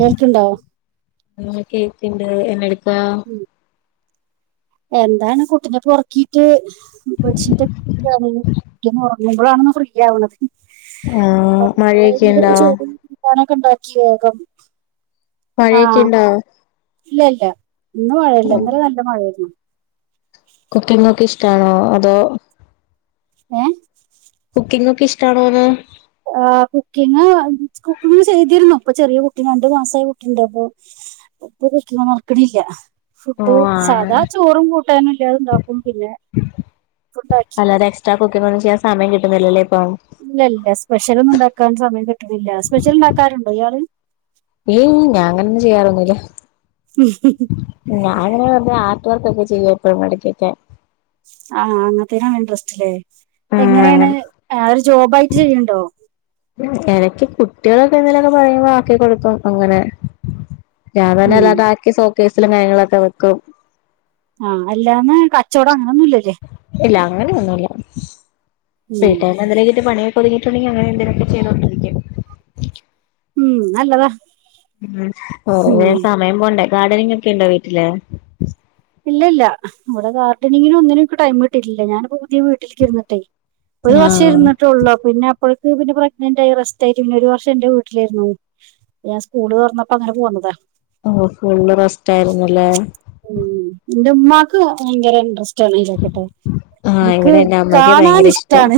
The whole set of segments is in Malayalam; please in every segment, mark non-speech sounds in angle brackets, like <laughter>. കേൾക്ക്ണ്ടോ അ കേക്കണ്ട് എന്നെ എടുക്കാ എന്താണ് കുട്ടിനെ പൊറക്കീട്ട് ബെഡ്ഷീറ്റ് ഇ ഉറങ്ങുമ്പോഴാണ ഫ്രീ ആവണത് ആഹ് മഴയൊക്കെ ഉണ്ടോ പാനൊക്കെ ഉണ്ടാക്കി വേഗം മഴയൊക്കെ ആഹ് ഇണ്ടോ ഇല്ല ഇല്ല ഇന്നു മഴയില്ല ഇന്നലെ നല്ല മഴയായിരുന്നു കുക്കിംഗൊക്കെ ഇഷ്ടാണോ അതോ ഏ കുക്കിംഗ് ഒക്കെ ഇഷ്ടാണോന്ന് ആ കുക്കിങ്ങ് കുക്കിങ്ങുചെയ്തിരുന്നു ഇപ്പൊ ചെറിയ കുട്ടി രണ്ടുമാസായ കുട്ടീണ്ട് അപ്പോ ഇപ്പ കുക്കിങ്ങ് നടക്കണില്ല ഓ ഫുഡ് ആണ് സാധാചോറും കൂട്ടാനെല്ലാതും ഉണ്ടാക്കും പിന്നെ ഫുഡാക്കി കുക്കിങ്ങൊന്നും ചെയ്യാൻ സമയം കിട്ടുന്നില്ലല്ലേ ഇപ്പം ഇല്ല ഇല്ല സ്പെഷ്യൽ ഒന്നും ഉണ്ടാക്കാൻ സമയം കിട്ടുന്നില്ല സ്പെഷ്യൽ ഉണ്ടാക്കാറുണ്ടോ ഇയാള് ഏയ് ഞാൻ അങ്ങനൊന്നും ചെയ്യാറൊന്നൂല്ല ഇയാള് ഞാനങ്ങനെ ആർട്ട് വർക്കൊക്കെ ചെയ്യും എപ്പഴും ഇടക്കൊക്കെ ആ അങ്ങനത്തേനാണ് ഇൻട്രസ്റ്റ് അല്ലേ ഉം എങ്ങനെയാണ് അങ്ങനെ ആ ഒരു ജോബായിട്ട് ചെയ്യണൊണ്ടോ എനക്ക് കുട്ടികളൊക്കെ എന്തേലൊക്കെ പറയുമ്പോ ആക്കികൊടുക്കും അങ്ങനെ ഞാൻ തന്നെ ഉം അല്ലാതാക്കി സോക്കേസിലും കാര്യങ്ങളിലൊക്കെ വെക്കും ആ അല്ലാന്ന് കച്ചവടം അങ്ങനൊന്നുമില്ലല്ലേ ഇല്ല അങ്ങനെയൊന്നുമില്ല ഉം വീട്ടിലെന്തെങ്കിലൊക്കെ പണിയൊക്കെ ഒതുങ്ങി യിട്ടുണ്ടെങ്കിയങ്ങനെ ഇതൊക്കെ ചെയ്തോണ്ടിരിക്കും ഉം നല്ലതാ ഉം ഉം കൊറേ സമയം പോണ്ടേ ഗാർഡനിങ് ഒക്കെ ഉണ്ടോ വീട്ടില് ഇല്ല ഇല്ല ഇവിടെ ഗാർഡനിങ്ങിനും ഒന്നിനും എനിക്ക് ടൈം കിട്ടിയിട്ടില്ല ഞാനിപ്പോ പുതിയ വീ ട്ടിലേക്കിരുന്നിട്ടേ ഒരു വർഷം ആഹ് ഇരുന്നിട്ടേയൊള്ളൂ പിന്നെ അപ്പോഴേക്ക് പിന്നെ പ്രഗ്നന്റായി റസ്റ്റായിക്കും പിന്നെ ഒരു വർഷം എന്റെ വീട്ടിലായിരുന്നു ഞാൻ സ്കൂള് തൊറന്നപ്പോ അങ്ങനെ പോന്നതാ ഓ ഫുള്ള് റെസ്റ്റായിരുന്നല്ലേ ഉം എന്റെ ഉമ്മാക്ക് ഭയങ്കര ഇൻട്രസ്റ്റാണ് ഇലോക്കട്ടെ ആഹ് എനിക്ക് ഇവിടെ എന്റെ അമ്മയ്ക്ക് കാണാൻ ഭയങ്കര ഇഷ്ടാ ഇഷ്ടാണ്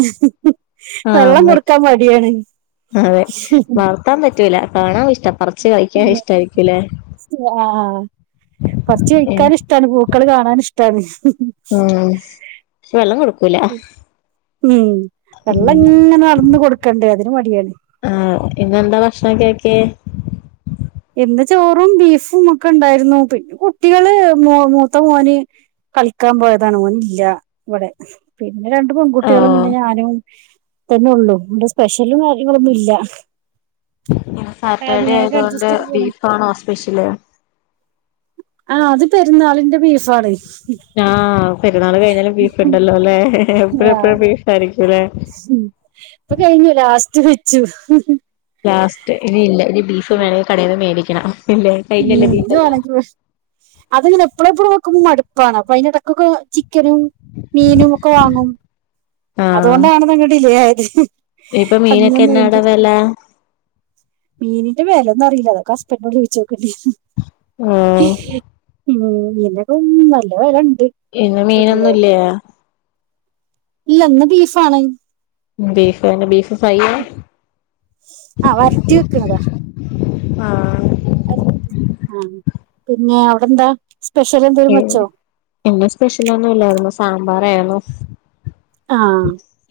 ആഹ് വെള്ളം അമ്മയ്ക്ക് കൊടുക്കാൻ മടിയാണ് അതെ വളർത്താൻ പറ്റൂല കാണാൻ ഇഷ്ടം പറ ച്ചു കഴിക്കാൻ ഇഷ്ടായിരിക്കൂല്ലേ ആഹ് പറിച്ച് ഏ കഴിക്കാൻ ഇഷ്ടാണ് പൂക്കള് കാണാൻ ഇഷ്ടാണ് ഉം വെള്ളം കൊടുക്കൂല ഉം വെള്ളം ഉം ഇങ്ങനെ നടന്നു കൊടുക്കണ്ടെ അതിനുമടിയാണ് ആ ഇന്നെന്താ ഭക്ഷണൊക്കെ ആക്കിയേ ഇന്ന് ചോറും ബീഫുമൊക്കെ ഉണ്ടായിരുന്നു പിന്നെ കുട്ടികള് മോ മൂത്തമോന് കളിക്കാൻ പോയതാണ് ഓനില്ല ഇവിടെ പിന്നെ രണ്ടു പെൺകുട്ടികളും ഓഹ് പിന്നെ ഞാനും തന്നെയൊള്ളൂ ഇവിടെ സ്പെഷ്യലും കാര്യങ്ങളൊന്നും ഇല്ല ഇന്ന് സാറ്റർഡേ അങ്ങനെയൊക്കെ ആയതുകൊണ്ട് അഡ്ജസ്റ്റ് ചെയ്ത് പോണു ബീഫാണോ സ്പെഷ്യല് ആ അത് പെരുന്നാളിന്റെ ബീഫാണ് ആ പെരുന്നാള് കഴിഞ്ഞാലും ബീഫൊണ്ടല്ലോ അല്ലേ എപ്പഴും എപ്പഴും ആഹ് ബീഫായിരിക്കും അല്ലേ <inaudible> ഇപ്പ കഴിഞ്ഞു ലാസ്റ്റ് വെച്ചു ലാസ്റ്റ് ഇനിയില്ല ഇനി ബീഫ് ഉം വേണേൽ കടേന്ന് മേടിക്കണം ഇല്ലേ കഴിഞ്ഞല്ലേ ബീഫെല്ലാം അതിങ്ങനെ എപ്പളും എപ്പളും വെക്കുമ്പോ മടുപ്പാണ് അപ്പൊ അയിനെ എടക്കൊക്കെ ചിക്കനും മീനുമൊക്കെ വാങ്ങും ആഹ് അതുകൊണ്ടാണിതങ്ങ് ഡിലേയായത് ഇപ്പൊ മീനൊക്കെ എന്നാട വെല മീനിന്റെ വെലയൊന്നറിയില്ല അതോക്കെ ഹസ്ബന്റിനോട് ചോയിച്ചോക്കണ്ടി ഉം വരും ഉം മീനൊക്കെ നല്ല വെലയൊണ്ട് ഇന്നു മീനൊന്നുല്ല്യാ ഇല്ല ഇന്ന് ബീഫ് ആണ് ബീഫ്തന്നെ ബീഫ് ഫ്രൈ ആ? ആ വരട്ടി വെക്കിണതാ ആഹ് ആ പിന്നെ അവിടെന്താ സ്പെഷ്യൽ എന്തെലും വച്ചോ? ഇന്ന് സ്പെഷ്യലൊന്നുംല്ലായിരുന്നു സാമ്പാറായിരുന്നു ആ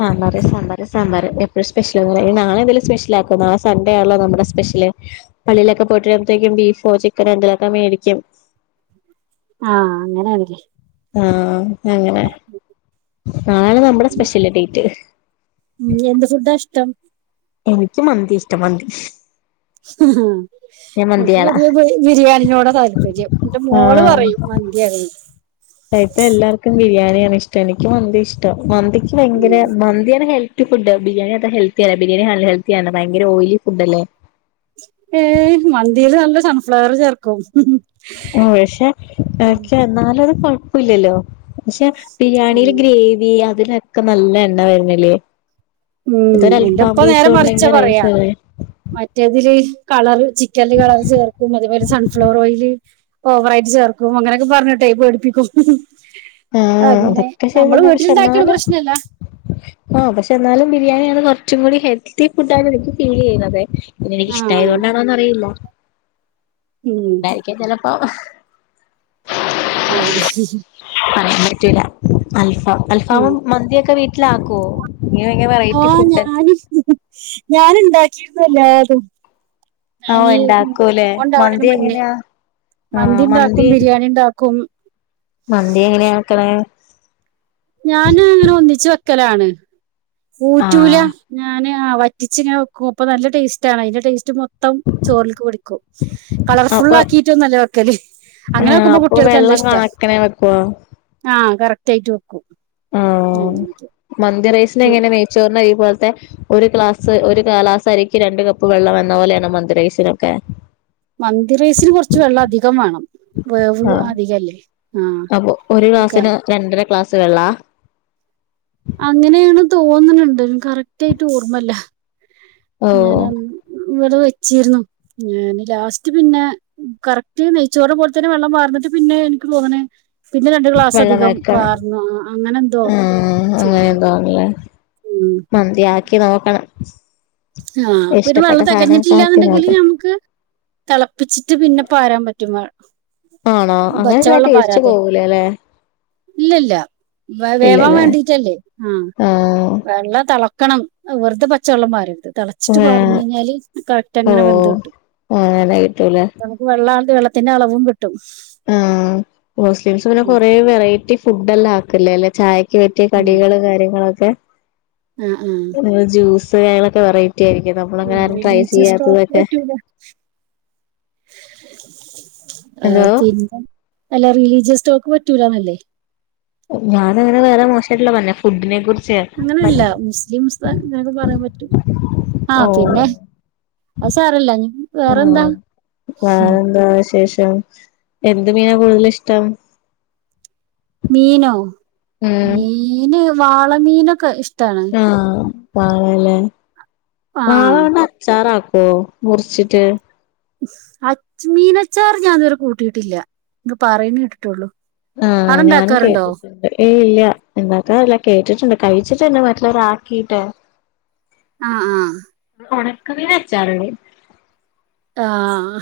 സാമ്പാറ് സാമ്പാറ് സാമ്പാറ് എപ്പഴും സ്പെഷ്യലൊന്നുലാ എനി നാളെന്തേലും സ്പെഷ്യൽ ആക്കും നാളെ സൺേഡേ ആണല്ലോ നമ്മുടെ സ്പെഷ്യല് പള്ളിലൊക്കെ പോയിട്ടരുമ്പഴത്തേക്കും ബീഫോ ചിക്കനോന്തെലൊക്കെ മേടിക്കും ആഹ് അങ്ങനാണല്ലേ ആഹ് അങ്ങനെ നാളെ നമ്മുടെ സ്പെഷ്യൽ ഡേയ്റ്റ് ഉം എന്ത് ഫുഡാ ഇഷ്ടം? എനിക്ക് മന്തി ഇഷ്ട മന്തി ആഹ് ഞാൻ ഇനിക്ക് മന്തിയാളാ പൊതുവേ ബിരിയാണി നോട താല്പര്യം ന്റെ മോള് പറയും മന് എനിക്ക് അറിയില്ല അ ഇപ്പം എല്ലാർക്കും ബിരിയാണിയാണ് ഇഷ്ടം എനിക്ക് മന്തി ഇഷ്ടം മന്തിക്ക് ഉം, ഭയങ്കര മന്തിയാണ് ഹെൽ ത്തി ഫുഡ് ബിരിയാണി അത്ര ഹെൽത്തിയല്ല ബരിയാണി അണ് ഹെ ൽത്തി ആണ് ഭയങ്കര ഓയിലി ഫുഡല്ലേ ഏ മന്തില് നല്ല സൺഫ്ലവർ ചേർക്കും ഉം പക്ഷെ എന്നാലു അത് കൊഴപ്പുല്ലല്ലോ പക്ഷെ ബിരിയാണില് ഗ്രേവി അതിലൊക്കെ നല്ല എണ്ണ വരണില്ലേ ഉം എന്റുപ്പ നേരെ മറിച്ചാ പറയാ റൈസല്ലേ മറ്റേതില് കളറ് ചിക്കൻല് കളർ ചേർക്കും അത്പോലെ സൺഫ്ലവർ ഓയില് ഓവറായിട്ട് ചേർക്കും അങ്ങനെയൊക്കെ പറഞ്ഞിട്ടെ പേടിപ്പിക്കും ആഹ് അങ്ങനെ അതൊക്കെ ശരി നമ്മള് തന്നെ പക്ഷെ വീട്ടിലിണ്ടാക്കണ എന്നാലും പ്രശ്നല്ല ആഹ് പക്ഷെ എന്നാലും ബിരിയാണിയാണ് കുറച്ചും കൂടി ഹെൽത്തി ഫുഡ് ആണ് എനിക്ക് ഫീൽ ചെയ്യുന്നതെ പിന്ന എനിക്ക് ഇഷ്ടയതോ ആഹ് ണ്ടാണോന്നറിയില്ല ഉം അതുകൊണ്ടായിരിക്കും ചെലപ്പോ ആഹ് പറയാൻ പറ്റൂല അൽഫ ഉം അൽഫാമും മന്തിയൊക്കെ വീട്ടിലാക്കുവോ ഇങ്ങനെ ഭയങ്കര വെറൈറ്റി ആഹ് ഫുഡ് ഞാന് ഞാന ഉണ്ടാക്കിയിരുന്നു എല്ലാഏതും ഓഹ് ഞാനീ ഇണ്ടാക്കൂലേ മോൻണ്ടവണേന് മന്തി മുന്നേ എങ്ങനെയാ മന്തി ണ്ടാക്കും ബിരിയാണി ണ്ടാക്കും മന്തി എങ്ങനെയ ആക്കണെ ഞാന് ഇങ്ങനെ ഒന്നിച്ചു വെക്കലാണ് ഊറ്റൂല ആഹ് ഞാന് ആ വറ്റിച്ചിങ്ങനെ വെക്കും അപ്പൊ നല്ല ടേസ്റ്റ് ആണ് അതിന്റെ ടേസ്റ്റ് മൊത്ത ത്തം ചോറില്ക്ക് പിടിക്കൂ അപ്പൊ കളർഫുള്ളക്കിയിട്ടൊന്നുംല്ല വെക്കല് അങ്ങനെ വെക്കുമ്പോ കുട്ടികൾക്ക് നല്ല ഇഷ്ടാ വെക്കുവാ ആഹ് കറക്റ്റയിട്ട് വെക്കും ആഹ് മന്തി റൈസിനെ എങ്ങനെയ നെയ്ച്ചോറിന്റെ അരി പോലത്തെ ഒരു ക്ലാസ് സ ഒരു ഗലാസ് അരിക്ക് രണ്ട് കപ്പ് വെള്ളം എന്ന പോലെയാണോ മന്തി റായ്സിനൊക്കെ മന്തിറയ്സിന് കുറച്ച് വെള്ളം അധികം വാ ണം വേവ് ആഹ് അധികല്ലേ അപ്പൊ ഒരു ആഹ് ക്ലാസ്സിന് രണ്ടര ക്ലാസ് വെള്ളാ? അങ്ങനെയാണ് തോന്നണണ്ട് കറക്റ്റ് ആയിട്ട് ഓർമ്മല്ല ഞാൻ ഓഹ് ഇവിടെ വെച്ചീരുന്നു ഞാന് ലാസ്റ്റ് പിന്നെ കറക്റ്റ് നെയ്ച്ചോറ് പോലെ തന്നെ വെള്ളം വാർന്നിട്ട് പിന്നെ എനിക്ക് തോന്നണെ പിന്നെ രണ്ട് ക്ലാസ് വെള്ളം അധികം വെക്കണം പാർന്നു അങ്ങനെ എന്തോ ആഹ് അങ്ങനെ ചെയ്തത് എന്തോ ആണല്ലേ ഉം മന്തിയാക്കി നോക്കണം ആഹ് പ്പത് ഇഷ്ടപ്പെട്ട വെള്ളം സാധനൊക്കെ ആക്കി തികഞ്ഞിട്ടില്ലന്നുണ്ടെങ്കില് നോക്കണം നമ്മക്ക് തിളപ്പിച്ചിട്ട് പിന്നെ പാരാൻ പറ്റും ആണോ അങ്ങനെ കാട്ടിയ ടേസ്റ്റ് പോകൂലലേ ഇല്ലല്ല വേവാൻ ഇല്ലല്ലേ വേണ്ടിട്ടല്ലേ ആഹ് ആഹ് വെള്ളം തിള ക്കണം വെറുതെ പച്ചെള്ളം പാരരുത് ച്ചിട്ട് പാർന്ന് ആഹ് കഴിഞ്ഞാല് കറക്റ്റ് ഓ അങ്ങനെ വെന്ത് അങ്ങനെ കിട്ടൂല കിട്ടും വെള്ള വെള്ളത്തിന്റെ അളവും കിട്ടും ഉം ഹോസ്റ്റൽസ് പിന്നെ ഉം, കൊറേ വെറൈറ്റി ഫുഡ് എല്ലാം ആക്കല്ലേ അല്ലെ ചായ കേറ്റിയ കടികള് കാര്യങ്ങളൊക്കെ ആഹ് ആഹ് ജൂസ് കാര്യങ്ങളൊക്കെ വെറൈറ്റി ആയിരിക്കും നമ്മള അങ്ങനെ ആരും ട്രൈ ചെയ്യാത്തതൊക്കെ ആഹ് എന്തോ പിന്നെ അല്ല റിലീജിയസ് സ്റ്റോക്ക് പറ്റൂലന്നല്ലേ ഞാന അങ്ങന വേറെ മോശായിട്ടുള്ള പറഞ്ഞോ ഫുഡിനെ കുറിച്ച് അങ്ങനെല്ല മുസ്ലിംസ് ഇങ്ങനൊക്കെ പറയാൻ പറ്റും ആഹ് പിന്നെ അത് സാരല്ല ഇനി ആ വേറെന്താ ഉം. വേറെന്താ വിശേഷം എന്ത് മീനാ കൂടുതൽ ഇഷ്ടം മീനോ ഉം മീന് വാള മീനൊക്കെ ഇഷ്ടാണ് ആഹ് വാളല്ലേ ആഹ് വാള അച്ചാറാക്കോ മുറിച്ചിട്ട് അച് മീനച്ചാർ ഞാൻ ഇതുവരെ കൂട്ടിയിട്ടില്ല ഇത് പറയുന്ന കേട്ടിട്ടുള്ളൂ ആഹ് അവിടെ ഞാനും ഇണ്ടാക്കാറുണ്ടോ കേട്ടിട്ടുണ്ട് ഏയ് ഇല്ല ഉണ്ടാക്കാൻ അറിയില്ല കേട്ടിട്ടുണ്ട് കഴിച്ചിട്ടന്നെ മറ്റുള്ളവരാക്കിയിട്ട് ആഹ് ആഹ് ഉണക്കമീൻ അച്ചാർടെ ആഹ്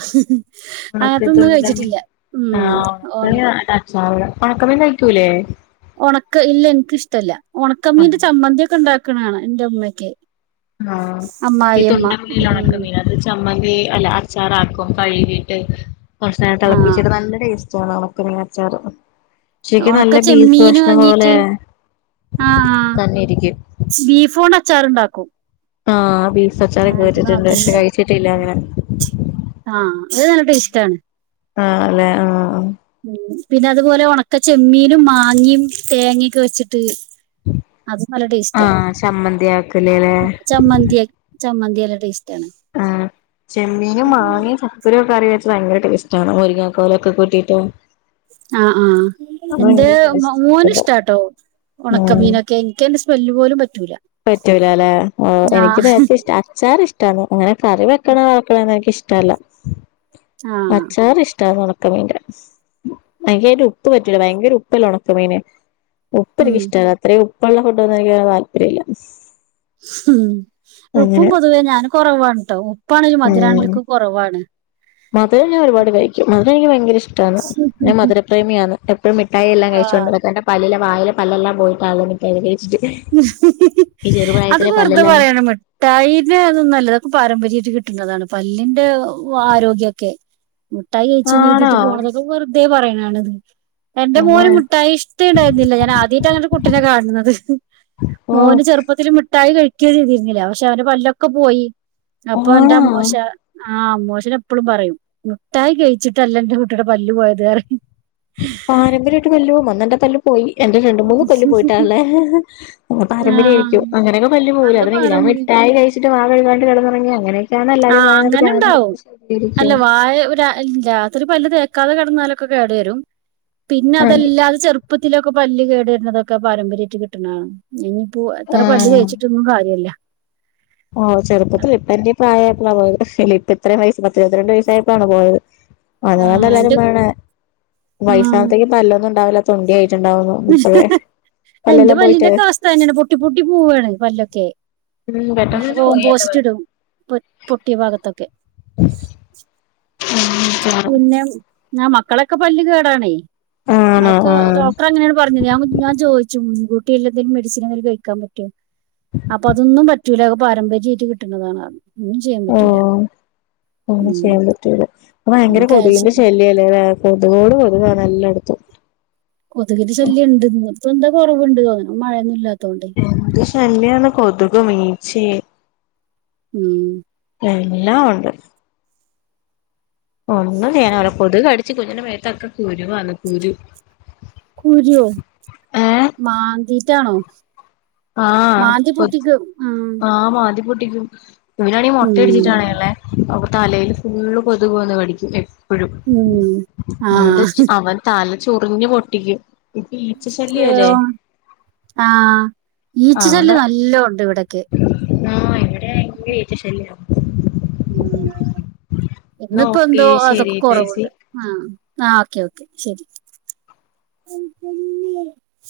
ഒണക്ക അതൊന്നും തുണ്ടമീൻ കഴിച്ചിട്ടില്ല ഉം ഒണ <unintelligible> ഉണക്കമീൻ കഴിക്കൂലേ ഉണക്ക ഇല്ല എനിക്ക് ഇഷ്ടല്ല ആഹ് ഉണക്കമ്മീന്റെ ചമ്മന്തി ഒക്കെ ഉണ്ടാക്ക്‌ണാണ എന്റെ ഉമ്മക്കെ ആഹ് ഈ അമ്മായിഅമ്മ ഉം തുണ്ടമീനില്ലേ ഒണക്കമീൻ ചമ്മന്തി അല്ല അച്ചാറാക്കും കഴുകീട്ട് കുറച്ചു നേരം ആഹ് തിളപ്പിച്ചത് നല്ല ടേസ്റ്റ് ആണ് ഉണക്ക മീൻ അച്ചാറ് ശെരിക്ക് ഒണക്ക നല്ല ബീഫ് ചെമ്മീന് കഷ്ണം പോലെ വാങ്ങീട്ട് തന്നെയിരിക്കും ബീഫോൺണ്ട് അച്ചാർ ഉണ്ടാക്കും ആഹ് ബീഫ് അച്ചാറൊക്കെ കേട്ടിട്ടുണ്ട് നാത്തൂൻ പക്ഷെ ഇണ്ടാക്കും കഴിച്ചിട്ടില്ല അങ്ങനെ ആഹ് അത് നല്ല ടെസ്റ്റാണ് ആഹ് അല്ലെ ആഹ് ആ ഉം പിന്നെ അതുപോലെ ഉണക്ക ചെമ്മീനും മാങ്ങയും തേങ്ങൊക്കെ വെച്ചിട്ട് അതും നല്ല ടേസ്റ്റാ ആഹ് ചമ്മന്തി ആക്കല്ലേല്ലേ ചമ്മന്തി ചമ്മന്തിനല്ല ടെസ്റ്റാണ് ആഹ് ചെമ്മീനും മാങ്ങയും ചക്കക്കുരു ഒക്കെ കറിവെച്ചത് ഭയങ്കര ടേസ്റ്റ് ആണ് മുരിങ്ങക്കോലൊക്കെ കൂട്ടിയിട്ട് ആ ആഹ് അത് എന്റെ ഭയങ്കര മോന് ടേസ്റ്റാ ഇഷ്ടാട്ടോ ഉം ഉണക്കമീനൊക്കെ ഇൻക്ക് അയിന്റെ സ്മെല്ല് പോലും പറ്റൂല പറ്റൂലാല്ലെ ആഹ് എനിക്ക് നേരത്തെ ഇഷ്ട്ടാ അച്ചാറ് ഇഷ് ട്ടാണ് അങ്ങനെ കറി വെക്കണ <unintelligible> എനിക്ക് ഇഷ്ട്ടല്ലാ ആഹ് അച്ചാറ് ഇഷ്ട്ടാ ഒണ ഒണക്കമീന്റെ എനിക്കതിൻ്റെ ഉപ്പ് പറ്റൂലാ ഭയങ്കര ഉപ്പല്ലേ ഒണക്കമീന് ഉപ്പ് ഉം എനിക്കിഷ്ട്ടല്ല അത്രയും ഉപ്പ് ഉള്ള ഫുഡൊന്നും എനിക്ക് അങ്ങനെ താല്പര്യം ഇല്ലാ ഉം ഉപ്പും പൊതുവേ ഞാന് കൊറവാണ് ട്ടോ ഉപ്പാണെങ്കിലും മധുരാണേങ്കിലും ഉം ഒക്കെ കൊറവാണ് മധുരം ഞാൻ ഒരുപാട് കഴിക്കും മധുരം എനിക്ക് ഭയങ്കര ഇഷ്ട്ടാണ് ഞാൻ മധുര പ്രേമിയാന്ന് എപ്പഴും മിഠായി എല്ലാം കഴിച്ചോണ്ട് ആഹ് നടക്കും എൻ്റെ പല്ലിലെ വായിലെ പല്ലെല്ലാം പോയിട്ടാ <unintelligible> <unintelligible> അത് വെറുതെ പറയാണ് മിഠാ ഠായിൻ്റെ അതൊന്നു അല്ല അതൊക്കെ പാരമ്പര്യായിട്ട് കിട്ടുന്നതാണ് പല്ലിന്റെ ആരോഗ്യൊക്കെ മിട്ടായി കഴിച്ചൂന്ന് ആണോ കരുതീട്ട് പോവാ അതൊക്കെ വെറുതെ പറയണതാണ് എന്റെ ഓഹ് മോന് മുഠായി ഇഷ്ട്ടെണ്ടായിരുന്നില്ലാ ഞാനാദ്യമയിട്ടാണ് അങ്ങനൊരു കുട്ടീനെ കാണണത് ഓഹ് മോന് ചെറുപ്പത്തിൽ മിഠായി കഴിക്കേ ചെയ്തീരുന്നില്ലാ പക്ഷെ അവന്റെ പല്ലൊക്കെ പോയി അപ്പൊ എൻ്റെ ആണോ അമ്മോശ ആഹ് അമ്മോശൻ എപ്പളും പറയും മുഠായി കഴിച്ചിട്ടല്ല എന്റെ കുട്ടീടെ പല്ല് പോയത് പറയും പാരമ്പര്യായിട്ട് പല്ല് പോവും അന്നാ എന്റ പല്ല് പോയി എൻ്റെ രണ്ട് മൂന്ന് പല്ല് പോയിട്ടാള്ളെ ആഹ് ആ പാരമ്പര്യായിരിക്കും അങ്ങനൊക്കെ പല്ല് പോവൂലെ അത് അതിനെ ഞൻ ഭാരം മിഠായി കഴിച്ചിട്ട് വാ കഴുകാണ്ട് കെടന്നൊറങ്ങി അങ്ങനൊക്കെ ട്ടാണ് ആ എല്ലാരും പറയുന്ന ഞാന് <inaudible> അത് രാ രാത്രി പല്ല് തേക്കാതെ കെടന്നാലൊക്കെ കേട് വരും പിന്നെ ആഹ് അതല്ലാതെ ചെറു ചെറുപ്പത്തിലൊക്കെ പല്ല് കേടരുന്നതൊക്കെ പാരമ്പര്യായിട്ട് കിട്ടണതാണ് ഇനിയിപ്പോ എത്ര പല്ല് ആഹ് തേച്ച് ട്ടൊന്നും കാര്യല്ലാ ഓഹ് ചെറുപ്പത്തില് ഇപ്പെന്റെ പ്രായായപ്പഴാണ് പോയത് ഇപ്പ ഇത്രയും വയസ്സ് പത്തിരുപത്തിരണ്ട് വയസ്സായപ്പഴാണ് പോയത് അത് കൊണ്ടാ ആഹ് എല്ലാരും എന്റെ പറയണേ ആഹ് വയസാമ്പത്തേക്കും പല്ലൊന്നും ഇണ്ടാവില്ലാ തൊണ്ടി ആയിട്ടുണ്ടാവൂന്ന് ഇപ്പഴേ പല്ലെല്ലാം പോയിറ്റ് ആണേ പൊട്ടി പൊട്ടി പോവാണെ പല്ലൊക്കെ ഉം പെട്ടെന്ന് അങ്ങനെ തന്നെ പോയി പോവുമ്പം എന്റെ <unintelligible> പല്ല് ഇടും പൊട് പൊട്ടിയ ഭാഗത്തൊക്കെ ഉ <inaudible> പിന്നെ ആഹ് മക്കളെയൊക്കെ പല്ല് കേടാണേ ആണോ അതൊക്കെ ആഹ് ഡോക്ടർ അങ്ങനാണ് പറഞ്ഞത് ഞാൻ ഞാൻ ചോദിച്ചു മുൻകൂട്ടി എന്തെങ്കിലും മെഡിസിൻ എന്തെങ്കിലും കഴിക്കാൻ പറ്റോന്ന് അപ്പൊ അതൊന്നും പറ്റൂലാ അത് പാരമ്പര്യ ആയിട്ട് കിട്ടുന്നതാ പറഞ്ഞു ഒന്നും ചെയ്യാൻ ഓ പറ്റൂലാ ഉം <unintelligible> ഇപ്പൊ നമ്മള് ഭയങ്കര കൊതുകിന്റെ കാൽസ്യത്തിന് ശല്യാല്ലേ കൊതുകോട് കൊതുകാണ് എല്ലാടത്തും കൊതുകിന്റെ ശല്യം ഇണ്ട് ഇന്ന് ഇപ്പൊ എന്തോ കൊറവ്ണ്ട് തോന്ന്ണ് ഇന്ന് മഴയൊന്നും ഇല്ലാത്തോണ്ട് എന്ത് ശല്യാണ് കൊതുകും ഈച്ചയും ഉം എല്ലാം ഒണ്ട് ഒന്നും ചെയ്യാനും ആവൂല്ലാ കൊതുക് കടിച്ച് കുഞ്ഞിന്റെ മേത്തൊക്കെ കുരു വന്ന് കുരു കുരുവോ ഏഹ് മാന്തിറ്റാണോ ആഹ് കൊച്ച് ആഹ് മാന്തിപ്പൊട്ട് ഉം ഇവനാണെ മൊട്ടയടിച്ചിട്ടാണെ ഉം ഒള്ളേ അപ്പൊ തലേല് ഫുള്ള് കൊതുക് വന്ന് കടിക്കും പ്പഴും ഉം മോൻ്റെ ആഹ് ച് അവൻ തല ചൊറിഞ്ഞ് പൊട്ടിക്കും ഇപ്പ ഈച്ച ശല്യവല്ലേ ആഹ് ഈച്ച അവടെ ശല്യം നല്ലോം ഉണ്ട് ഇവിടൊക്കെ ആഹ് എവിടെ ആണെങ്കിലും ഈച്ച ശല്യവാ ഉം എന്നാ ഇന്നിപ്പോ ഓക്കെ എന്തോ അതൊക്കെ ശരി ടൈസി കൊറവുണ്ട് ആം ആ ഓക്കെ ഓക്കെ ശരി